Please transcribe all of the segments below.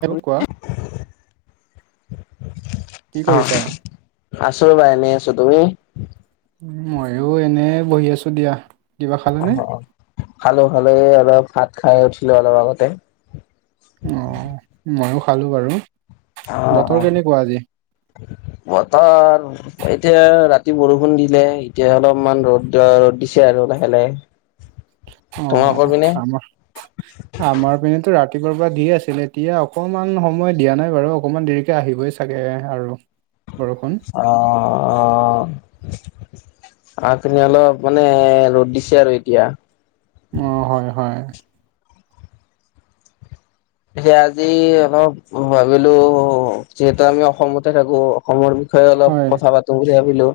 Time অ কোৱা। কি অ কৰিছা? আছো ৰ'বা এনে আছো। তুমি? ময়ো এনে বহি আছো দিয়া। কিবা অ খালানে? খালো, খালো। অলপ ভাত খাই উঠিলো অলপ আগতে। অ মইও খালো বাৰু। অ, বতৰ কেনেকুৱা আজি? অ। বতৰ এতিয়া ৰাতি বৰষুণ দিলে। এতিয়া অলপমান ৰ'দ ৰ'দ দিছে আৰু লাহে লাহে। [inaudible] অ তোমালোকৰ পিনে আমাৰ আমাৰ পিনেতো ৰাতিপুৱাৰ পৰা দিয়ে আছিল। এতিয়া অকনমান সময় দিয়া নাই বাৰু। অকনমান দেৰিকে আহিবই চা গে আৰু বৰষুণ। অ, অ, অ, অ। আ পিনে অলপ মানে ৰ'দ দিছে আৰু এতিয়া। অ হয়, হয়। এতিয়া আজি অলপ ভাবিলো যিহেতু আমি অসমতে থাকো। অসমৰ বিষয়ে অলপ হয় কথা পাতো বুলি ভাবিলো।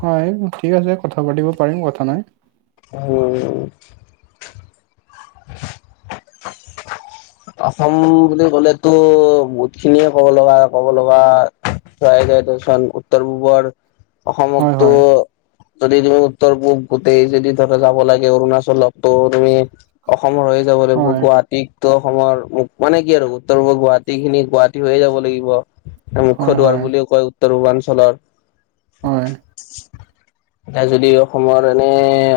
হয় ঠিক আছে কথা পাতিব পাৰিম কথা নাই। অ [unintelligible] [inaudible] অসম বুলি ক'লে টো বহুত খিনিয়ে ক'ব লগা ক'ব লগা [unintelligible] উত্তৰ পূবৰ। হয় অসমকটো হয় যদি তুমি উত্তৰ পূব গোটেই যদি ধৰা যাব লাগে, অৰুণাচলতটো তুমি অসমৰ হৈয়ে যাব লাগিব। হয় গুৱাহাটীতটো অসমৰ ম মানে কি আৰু উত্তৰ-পূবৰ গুৱাহাটীখিনি গুৱাহাটী হৈয়ে যাব লাগিব। হয় মুখ্য দুৱাৰ হয় বুলিও কয় উত্তৰ পূৰ্বাঞ্চলৰ। হয় এয়া যদি অসমৰ এনে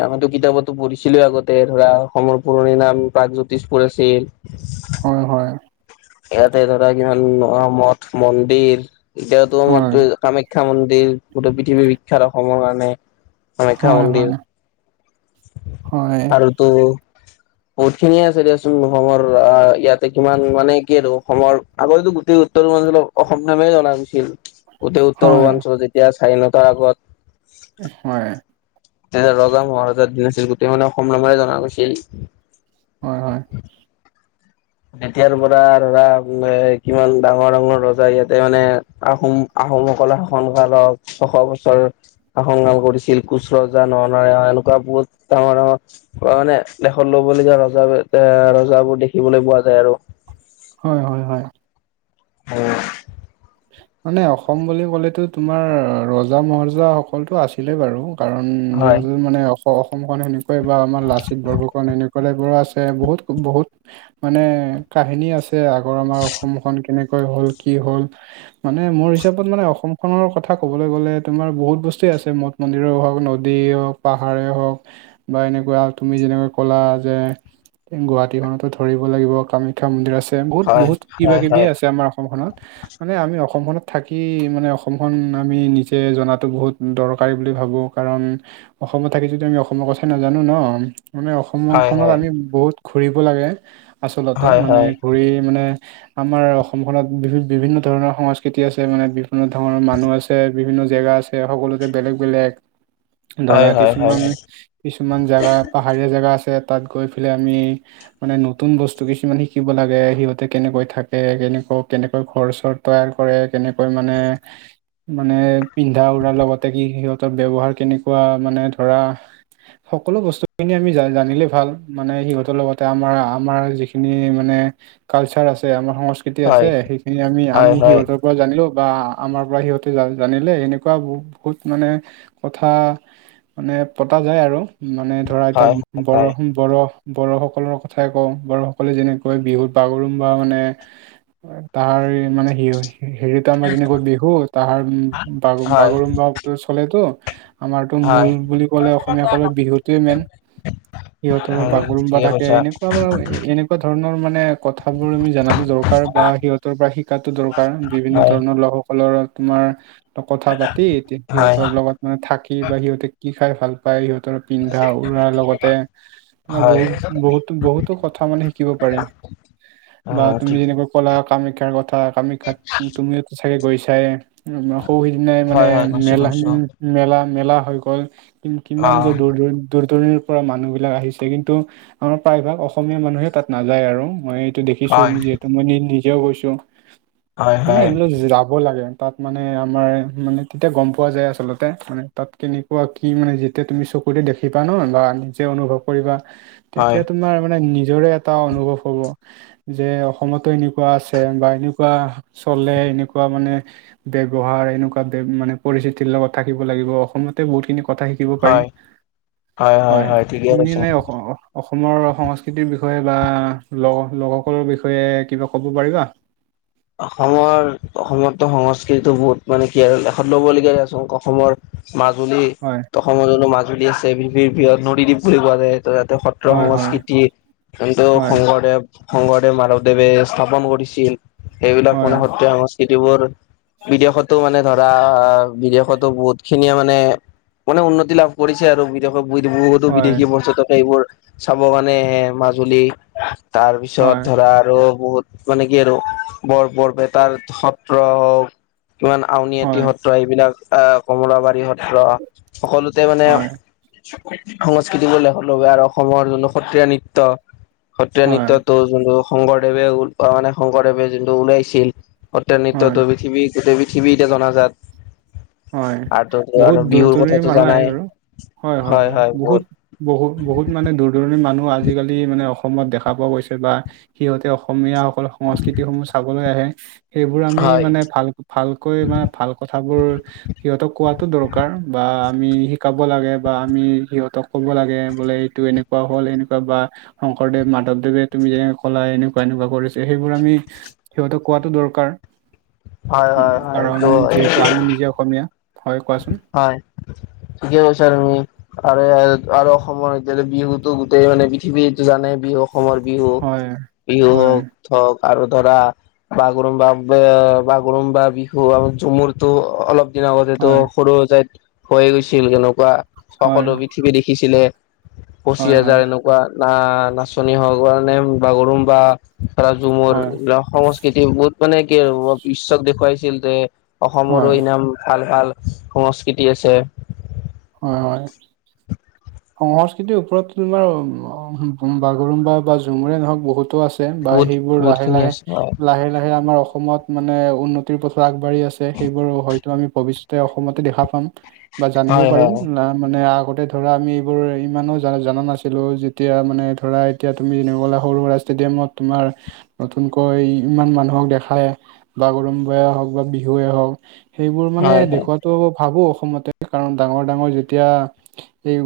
আমিতো কিতাপতো পঢ়িছিলো আগতে ধৰা অসমৰ পুৰণি নাম প্ৰাগজ্যোতিষপুৰ আছিল। হয়, হয়। ইয়াতে ধৰা কিমান আ মঠ, মন্দিৰ এতিয়াতো হয় মাত্ৰ কাম মাখ্যা মন্দিৰ গোটেই পৃথিৱীৰ বিখ্যাত অসমৰ কাৰণে, কামাখ্যা হয় হয় মন্দিৰ। হয় হয়। ত বহুত খিনিয়ে আছে দিয়াচোন অসমৰ আহ ইয়াতে কিমান মানে কি আৰু অসমৰ আগতে গোটেই [unintelligible] অসম নামেৰে জনা গৈছিল গোটেই হয় উত্তৰ হয় পূৰ্বাঞ্চলত। যেতিয়া স্বাধীনতাৰ আগত হয়। তেনে ৰজা-মহাৰজাৰ দিন আছিল। গোটেই মানে অসম নামেৰেই জনা গৈছিল। হয়, হয়। এতিয়াৰ পৰা ধৰা, কিমান ডাঙৰ -ডাঙৰ ৰজা ইয়াতে, মানে আহোম, আহোমসকলে শাসন কৰা [unintelligible] ছশ বছৰ। আশংকা কৰিছিল কোচ ৰজা নৰনাৰায়ণ এনেকুৱা বহুত ডাঙৰ ডাঙৰ মানে লেখত ল'বলগীয়া ৰজা এ ৰজাবোৰ দেখিবলৈ পোৱা যায় আৰু হয়, হয়, হয়। [unintelligible] মানে, অসম বুলি ক'লেতো, তোমাৰ ৰজা- মহাৰজা সকলতো আছিলে বাৰু। কাৰণ, সিহঁতৰ মানে, অসমখন সেনেকুৱাই। বা আমাৰ লাচিত বৰফুকন [unintelligible] বোৰো আছে, বহুত, বহুত! মানে, কাহিনী আছে। আগৰ, আমাৰ অসমখন কেনেকৈ হ'ল, কি হ'ল? মানে, মোৰ হিচাপত মানে, অসম খনৰ কথা ক'বলৈ গ'লে, তোমাৰ বহুত বস্তুৱে আছে। ম মন্দিৰে হওঁক, নদীয়ে হওঁক, পাহাৰে হওঁক। বা এনেকুৱা, তুমি যেনেকৈ ক'লা যে, গুৱাহাটীখনতো ধৰিব লাগিব। [unintelligible] শিক্ষা মন্দিৰ আছে। বহুত, হয় বহুত, কিবা হয় হয় কিবিয়ে আছে, আমাৰ অসমখনত। মানে, আমি অসমখনত থাকি, মানে অসমখন আমি, নিজে জনাতো, বহুত দৰকাৰী বুলি ভাবোঁ। কাৰণ, অসমত থাকি যদি, আমি অসমৰ কথা নাজানো ন'! মানে, হয় অসমখনত, আমি বহুত ঘূৰিব লাগে, আচলতে হয় হয় মানে, হয় হয় ঘূৰি মানে, আমাৰ অসমখনত বি, বিভিন্ন ধৰণৰ সংস্কৃতি আছে। মানে, বিভিন্ন ধৰণৰ মানুহ আছে, বিভিন্ন জেগা আছে, সকলোতে বেলেগ- বেলেগ [inaudible] ধৰা, হয় হয় হয় কিছুমান, কিছুমান জেগা, পাহাৰীয়া জেগা আছে, তাত গৈ পেলাই, আমি মানে, নতুন বস্তু কিছুমান শিকিব লাগে। সিহঁতে কেনেকৈ থাকে, কেনেকা, কেনেকৈ ঘৰ-চৰ তৈয়াৰ কৰে, কেনেকৈ মানে মানে, পিন্ধা -উৰা লগতে, কি, সিহঁতৰ ব্যৱহাৰ কেনেকুৱা মানে, ধৰা সকলো বস্তুখিনি আমি জানিলেই ভাল। মানে, সিহঁতৰ লগতে, আমাৰ, আমাৰ যিখিনি মানে, কালচাৰ আছে। আমাৰ সংস্কৃতি আছে, হয় হয় সেইখিনি আমি, হয় আমি তই জানিলেওঁ বা, আমাৰ পৰা সিহঁতে জানিলে, এনেকুৱা বহুত মানে কথা মানে, পতা যায় আৰু। মানে, ধৰা এতিয়া, হয় হয় বৰষুণ বড়ো, বড়োসকলৰ কথাই কওঁ, বড়োসকলে যেনেকৈ, বিহুত বাগৰুম্বা মানে তাৰে মানে সেই হয়, হেৰিতো আমাৰ যেনেকৈ, বিহু। তাৰ বা, হয় উম বাগৰুম্বাটো চলেতো। ঠিকে কৈছা আমাৰতো, মূল বুলি ক'লে, অসমীয়াসকলৰ বিহুটোৱে মেইন। সিহঁতৰ বাগৰুম্বা থাকে, এনেকুৱা বাৰু এনে তেনেকুৱা ধৰণৰ মানে, কথাবোৰ আমি জানাতোঁ দৰকাৰ বা সিহঁতৰ পৰা, শিকাতোঁ দৰকাৰ। বিভিন্ন হয় ধৰণৰ লোকসকলৰ তোমাৰ, কথা পাতি, এতিয়া হয় সিহঁতৰ লগত মানে, থাকি বা সিহঁতে কি খাই ভাল পায়? সিহঁতৰ পিন্ধা -উৰাৰ লগতে তোমাৰ হয় বহুত, বহুত, বহুতো কথা মানে, শিকিব পাৰি। বা উম তুমি ঠিক যেনেকৈ ক'লা! কামাখ্যাৰ কথা, কামাখ্যাত তুমি চাগে গৈছাই? সৌ সিদিনাই মানে, হয় হয় গৈছো মেলা, গৈছো মেলা- মেলা হৈ গ'ল। কিন্তু, কিমান অ যে দূৰ- দূৰ দূৰ -দূৰণিৰ পৰা মানুহ বিলাক আহিছে। কিন্তু, আমাৰ প্ৰায়ভাগ, অসমীয়া মানুহে তাত নাযায়। আৰু মই দেখিছোঁ! হয়, যিহেতু, মই নি, নিজেও গৈছোঁ। হয়, মানে, হয়, এইবিলাক যাব লাগে। তাত মানে, আমাৰ মানে, তেতিয়া গম পোৱা যায় আচলতে। মানে, তাত কেনেকুৱা কি মানে, যেতিয়া তুমি চকুৰে দেখিবা ন'! বা নিজে অনুভৱ কৰিবা! হয়, তেতিয়া, তোমাৰ মানে, নিজৰে এটা অনুভৱ হ'ব! যে, অসমতো এনেকুৱা আছে। বা এনেকুৱা চলে। এনেকুৱা মানে ব্যৱহাৰ, এনেকুৱা মানে, পৰিস্থিতিৰ লগত থাকিব লাগিব। অসমতে বহুতখিনি কথা শিকিব হয়, পাৰিম। হয়! তুমি এনে, অস অসমৰ সংস্কৃতিৰ বিষয়ে বা ল লোকসকলৰ বিষয়ে কিবা ক'ব পাৰিবা? অসমৰ অসমতো সংস্কৃতিতটো বহুত মানে কি আৰু দেষত ল'বলগীয়া আচ অসমৰ মাজুলী হয় অসমত জো মাজুলী আছে, বিত বিহৎ নদীদ্বীপ বুলি কোৱা যায়, তাতে স প্ৰ হয় হয় সংস্কৃতি কিন্তু হয় শংকৰদেৱ শংকৰদেৱ, মাধৱদেৱে স্থাপন কৰিছিল। সেইবিলাক মানে, হয় সত্ৰিয়া সং [unintelligible] বিদেশতো মানে ধৰা, বিদেশতো বহুত খিনিয়ে মানে, মানে উন্নতি লাভ কৰিছে আৰু। বিদেশত, বহুতো হয় বিদেশী পৰ্যটকে এইবোৰ চাব কাৰণে, মাজুলী। তাৰপিছত, হয় ধৰা আৰু বহুত মানে কি আৰু বৰ বৰপেটাৰ সত্ৰ হওক, কিমান আউনী আটি হয় সত্ৰ এইবিলাক আহ কমলাবাৰী সত্ৰ, সকলোতে মানে হয় সংস্কৃতি বুলিলে লেখত ল'বলগীয়া আৰু অসমৰ যোন সত্ৰীয়া নৃত্যয়। সত্ৰীয়া হয় নৃত্যতো যোনটো শংকৰদেৱে ওলো মানে শংকৰদেৱে যোনটো ওলাইছিল। সত্যা হয় নৃত্যটো পৃথিৱী গোটেই পৃথিৱী এতিয়া জনাজাত। হয় আৰু আৰু বহুত বিহুৰ দূৰ-দূৰিণ কথাটো মানুহ আহে জানাই বাৰু হয়, হয়, হয় বহুত বহুত-বহুত মানে দূৰ-দূৰণি মানুহ আজিকালি মানে অসমত দেখা পোৱা গৈছে বা সিহঁতে অসমীয়া সকল সংস্কৃতি সমূহ চাবলৈ আহে, সেইবোৰ আমি হয় মানে ভাল ভালকৈ মানে ভাল কথাবোৰ সিহঁতক কোৱাতো দৰকাৰ বা আমি শিকাব লাগে বা আমি সিহঁতক ক'ব লাগে বোলে এইটো এনেকুৱা হ'ল, এনেকুৱা বা শংকৰদেৱ, মাধৱদেৱে তুমি যেনেক কলা এনেকুৱা-এনেকুৱা কৰিছে, সেইবোৰ আমি সিহঁতো কোৱাাতটো দৰকাৰ, হয় হয় হয় কাৰণ এইটো হয় যিহেতু আমি নিজে অসমীয়া। হয় কোৱাচোন? হয় ঠিকেই কৈছা তুমি আৰে আৰু অসমৰ এতিয়া বিহুতো গোটেই মানে পৃথিৱী এইটো জানে বিহু অসমৰ বিহু, হয় বিহু হয় হওক-হওক আৰু ধৰা বাগৰুম্বা বে বাগৰুম্বা, বিহু আম ঝুমুৰতো অলপ দিন আগতেতো হয় সৰু যাইত হৈয়ে গৈছিল, কেনেকুৱা হয় সকলো পৃথিৱী দেখিছিলে, পচি হয় হয় হাজাৰ এনেকুৱা না নাচনী হোৱাৰ কাৰণে বাগৰুম্বা বা ঝুমুৰ হয় সংস্কৃতি বহুত মানে কি, বিশঈ্বক দেখুৱাইছিল যে অসমৰো হয়, ইনাম ভাল-ভাল সংস্কৃতি আছে হয়, হয়। [unintelligible] সংস্কৃতিৰ ওপৰতো তোমাৰ বাগৰুম্বা বা ঝুমুৰে নহওক, বহুতো আছে। বা বহুত সেইবোৰ বহুত লাহে খিনি লাহে-লাহে, আছে লাহে লাহে আমাৰ অসমত মানে উন্নতিৰ পথো আগবাঢ়ি আছে। সেইবোৰ হয়তো আমি ভৱিষ্য তে অসমতে দেখা পাম বা জানিব হয় হয় তাৰ মানে আগতে ধৰা আমি এইবোৰ ইমানো জ জনা নাছিলো যেতিয়া মানে ধৰা এতিয়া তুমি যেনেকুৱ গ'লা সৰু-সুৰা ষ্টোডিয়ামত তোমাৰ নতুনকৈ ইমান মানুহক দেখায় বাগৰুম্বা বা হওক বা বিহুৱে হওক সেইবোৰ মানে হয় হয় দেখুৱাতটো ভাবো অসমতে কাৰণ ডাঙৰ-ডাঙৰ যেতিয়া এই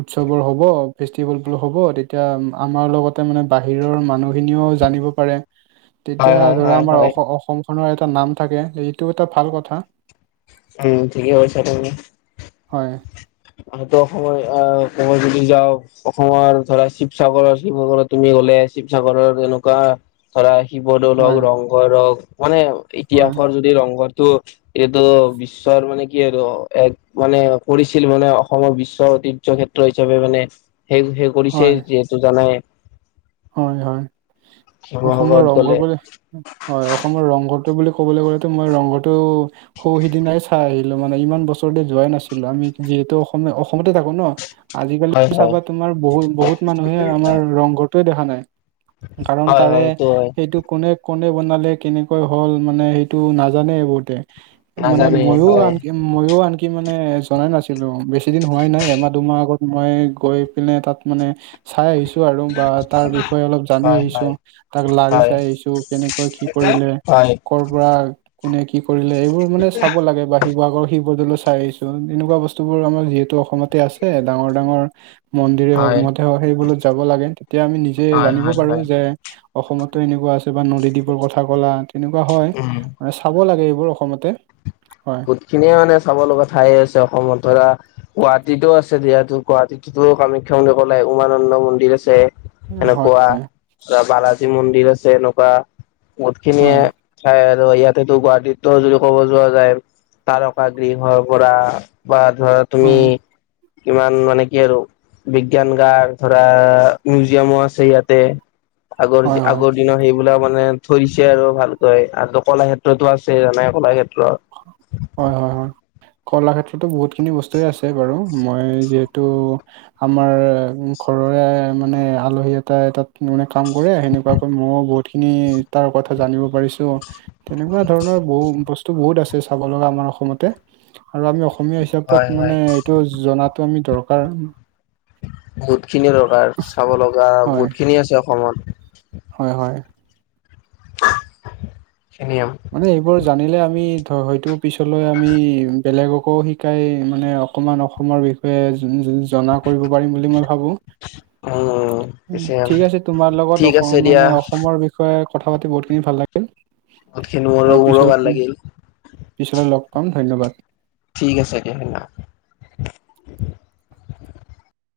উৎসৱবোৰ হ'ব, ফেষ্টিভেল বোৰ হ'ব, তেতিয়া আমাৰ লগত ত মানে বাহিৰৰ মানুহখিনিও জানিব পাৰে। [unintelligible] তেতিয়া হয় হয় ধৰা হয় আমাৰ হয় অসমখনৰ এটা নাম থাকে, এইটো এটা ভাল কথা। উম ঠিকেই কছা তুমি। হয়। আহতো সময় আহ সময় যদি যাওঁ অসমৰ ধৰা শিৱসাগৰৰ শিৱসাগৰত তুমি গ'লে, শিৱসাগৰৰ এনেকুৱা ধৰা শিৱদৌল হওক, হয় ৰংঘৰ হওক মানে হয় ইতিহাসৰ যদি ৰংঘ ত এইটো বিশ্বৰ মানে কি আৰু এক মানে পৰি ছিল মানে অসমৰ বিশ্ব ঐতিহ্য ক্ষেত্ৰ হিচাপে মানে সেই-সেই হয় কৰিছেই যিহেতু জানাই। হয়, হয়, অসমৰ শিৱসাগৰত ৰংঘৰ গ'লে বুলি হয়, অসমৰ ৰংঘৰটো বুলি ক'বলৈ গ'লেতো মই ৰংঘৰটো সৌ সিদিনাই চাই আহিলোঁ মানে ইমান বছৰতে যোৱাই নাছিলোঁ আমি যিহেতু অসম অসমতে থাকোঁ ন? আজিকালি হয় হয় চাবা তোমাৰ বহুত-বহুত মানুহে আমাৰ ৰংঘৰ দেখা নাই, কাৰণ হয় তাৰে হয় সেইটো হয় এইটো কোনে-কোনে বনালে কেনেকৈ হল, মানে সেইটো নাজানে বহুতে মানে নাজানে মইয়ো হয় আন কি ময়ো আনকি মানে জনাই নাছিলোঁ, বেছিদিন হোৱাই নাই এমাহ দুমাহ আগত মই গৈ পিনে তাত মানে চাই আহিছো আৰু বা হয় তাৰ বিষয়ে অলপ জানি হয় আহিছো হয় তাক লাৰি হয় চাই আহিছো কেনেকৈ কি কৰিলে হয় কৰ পৰা কোনে কি কৰিলে এইবোৰ মানে চাব লাগে বা শিৱসাগৰ শিৱদলো চাই আহছো, তেনেকুৱা বস্তুব আমাৰ যিহেতু ত অসমতে আছে, ডাঙৰ-ডাঙৰ মন্দিৰে হওক, হয় মধে হওক সেইবোলোত যাব লাগে। তেতিয়া আমি নিজে জানিব হয় পাৰো হয় যে অসমতো এনেকুৱা আছে বা নদীদ্বীপৰ কথা কলা, তেনেকুৱা হয়। উম মানে চাব লাগে এইবোৰ অসমতে, হয়। এইখিনিয়ে মানে চাব লগা ঠাই আছে অসমত ধৰা গুৱাহাটীতো আছে দিয়ো, গুৱাহাটীতো কামাখ্যা মন্দিৰ কলে, উমানন্দ মন্দিৰ আছে। হয়, হয়, সেনেকুৱা, ৰাবা ৰাজীৱ মন্দিৰ আছে এনেকুৱা, বহুতখিনিয়ে হয়, ঠাই আৰু ইয়াতেতো গুৱাহাটীতো যদি ক'ব যোৱা যায় তাৰকা গৃহৰ পৰা, বা ধৰা তুমি হয়, কিমান মানে কি আৰু বিজ্ঞান গাৰ ধৰা মিউজিয়ামো আছে ইয়াতে। হয়, আগৰ-আগৰ দিনৰ সেই বোলা মানে থৈ দিছে আৰু ভালকৈ আ কলাক্ষেত্ৰতো আছে জানে কলাক্ষেত্ৰত। হয়, হয়, হয়, কলা ক্ষেত্ৰতো বহুতখিনি বস্তুৱে আছে বাৰু মই যিহেতু আমাৰ ঘৰৰে মানে আলহী এটাই তাত কিনো মানে কাম কৰে সেনেকুৱাকৈ মইয়ো বহুতখিনি তাৰ কথা জানিব পাৰিছো, তেনেকুৱা ধৰণৰ বহুত বস্তু বহুত আছে চাব লগা আমাৰ অসমতে। আৰু আমি অসমীয়া হয় হিচাপত হয়। মানে এইটো জাতটো আমি দৰকাৰ। বহুত খিনি দৰকাৰ চাব লগা হয়, বহুত খিনি আছে অসমত। হয়, হয়। খিনিয়ম মানে এইবোৰ জানিলে আমি ধৰ হয়তো পিছলৈ আমি বেলেগকো শিকাই মানে অকমান অসমৰ বিষয়ে জুন-জুন জনা কৰিব পাৰিম বুলি মই ভাবো। উম পিছে ঠিক আছে তোমাৰ লগত ঠিক আছে অসম দিয়া। মানে অসমৰ বি ষয়ে কথা পাতি বহুতখিনি ভাল লাগিল। বহুতখিনি মো [unintelligible] আৰু পিছত পিছলে লগ পাম ধন্যবাদ। ঠিক আছে দিয়া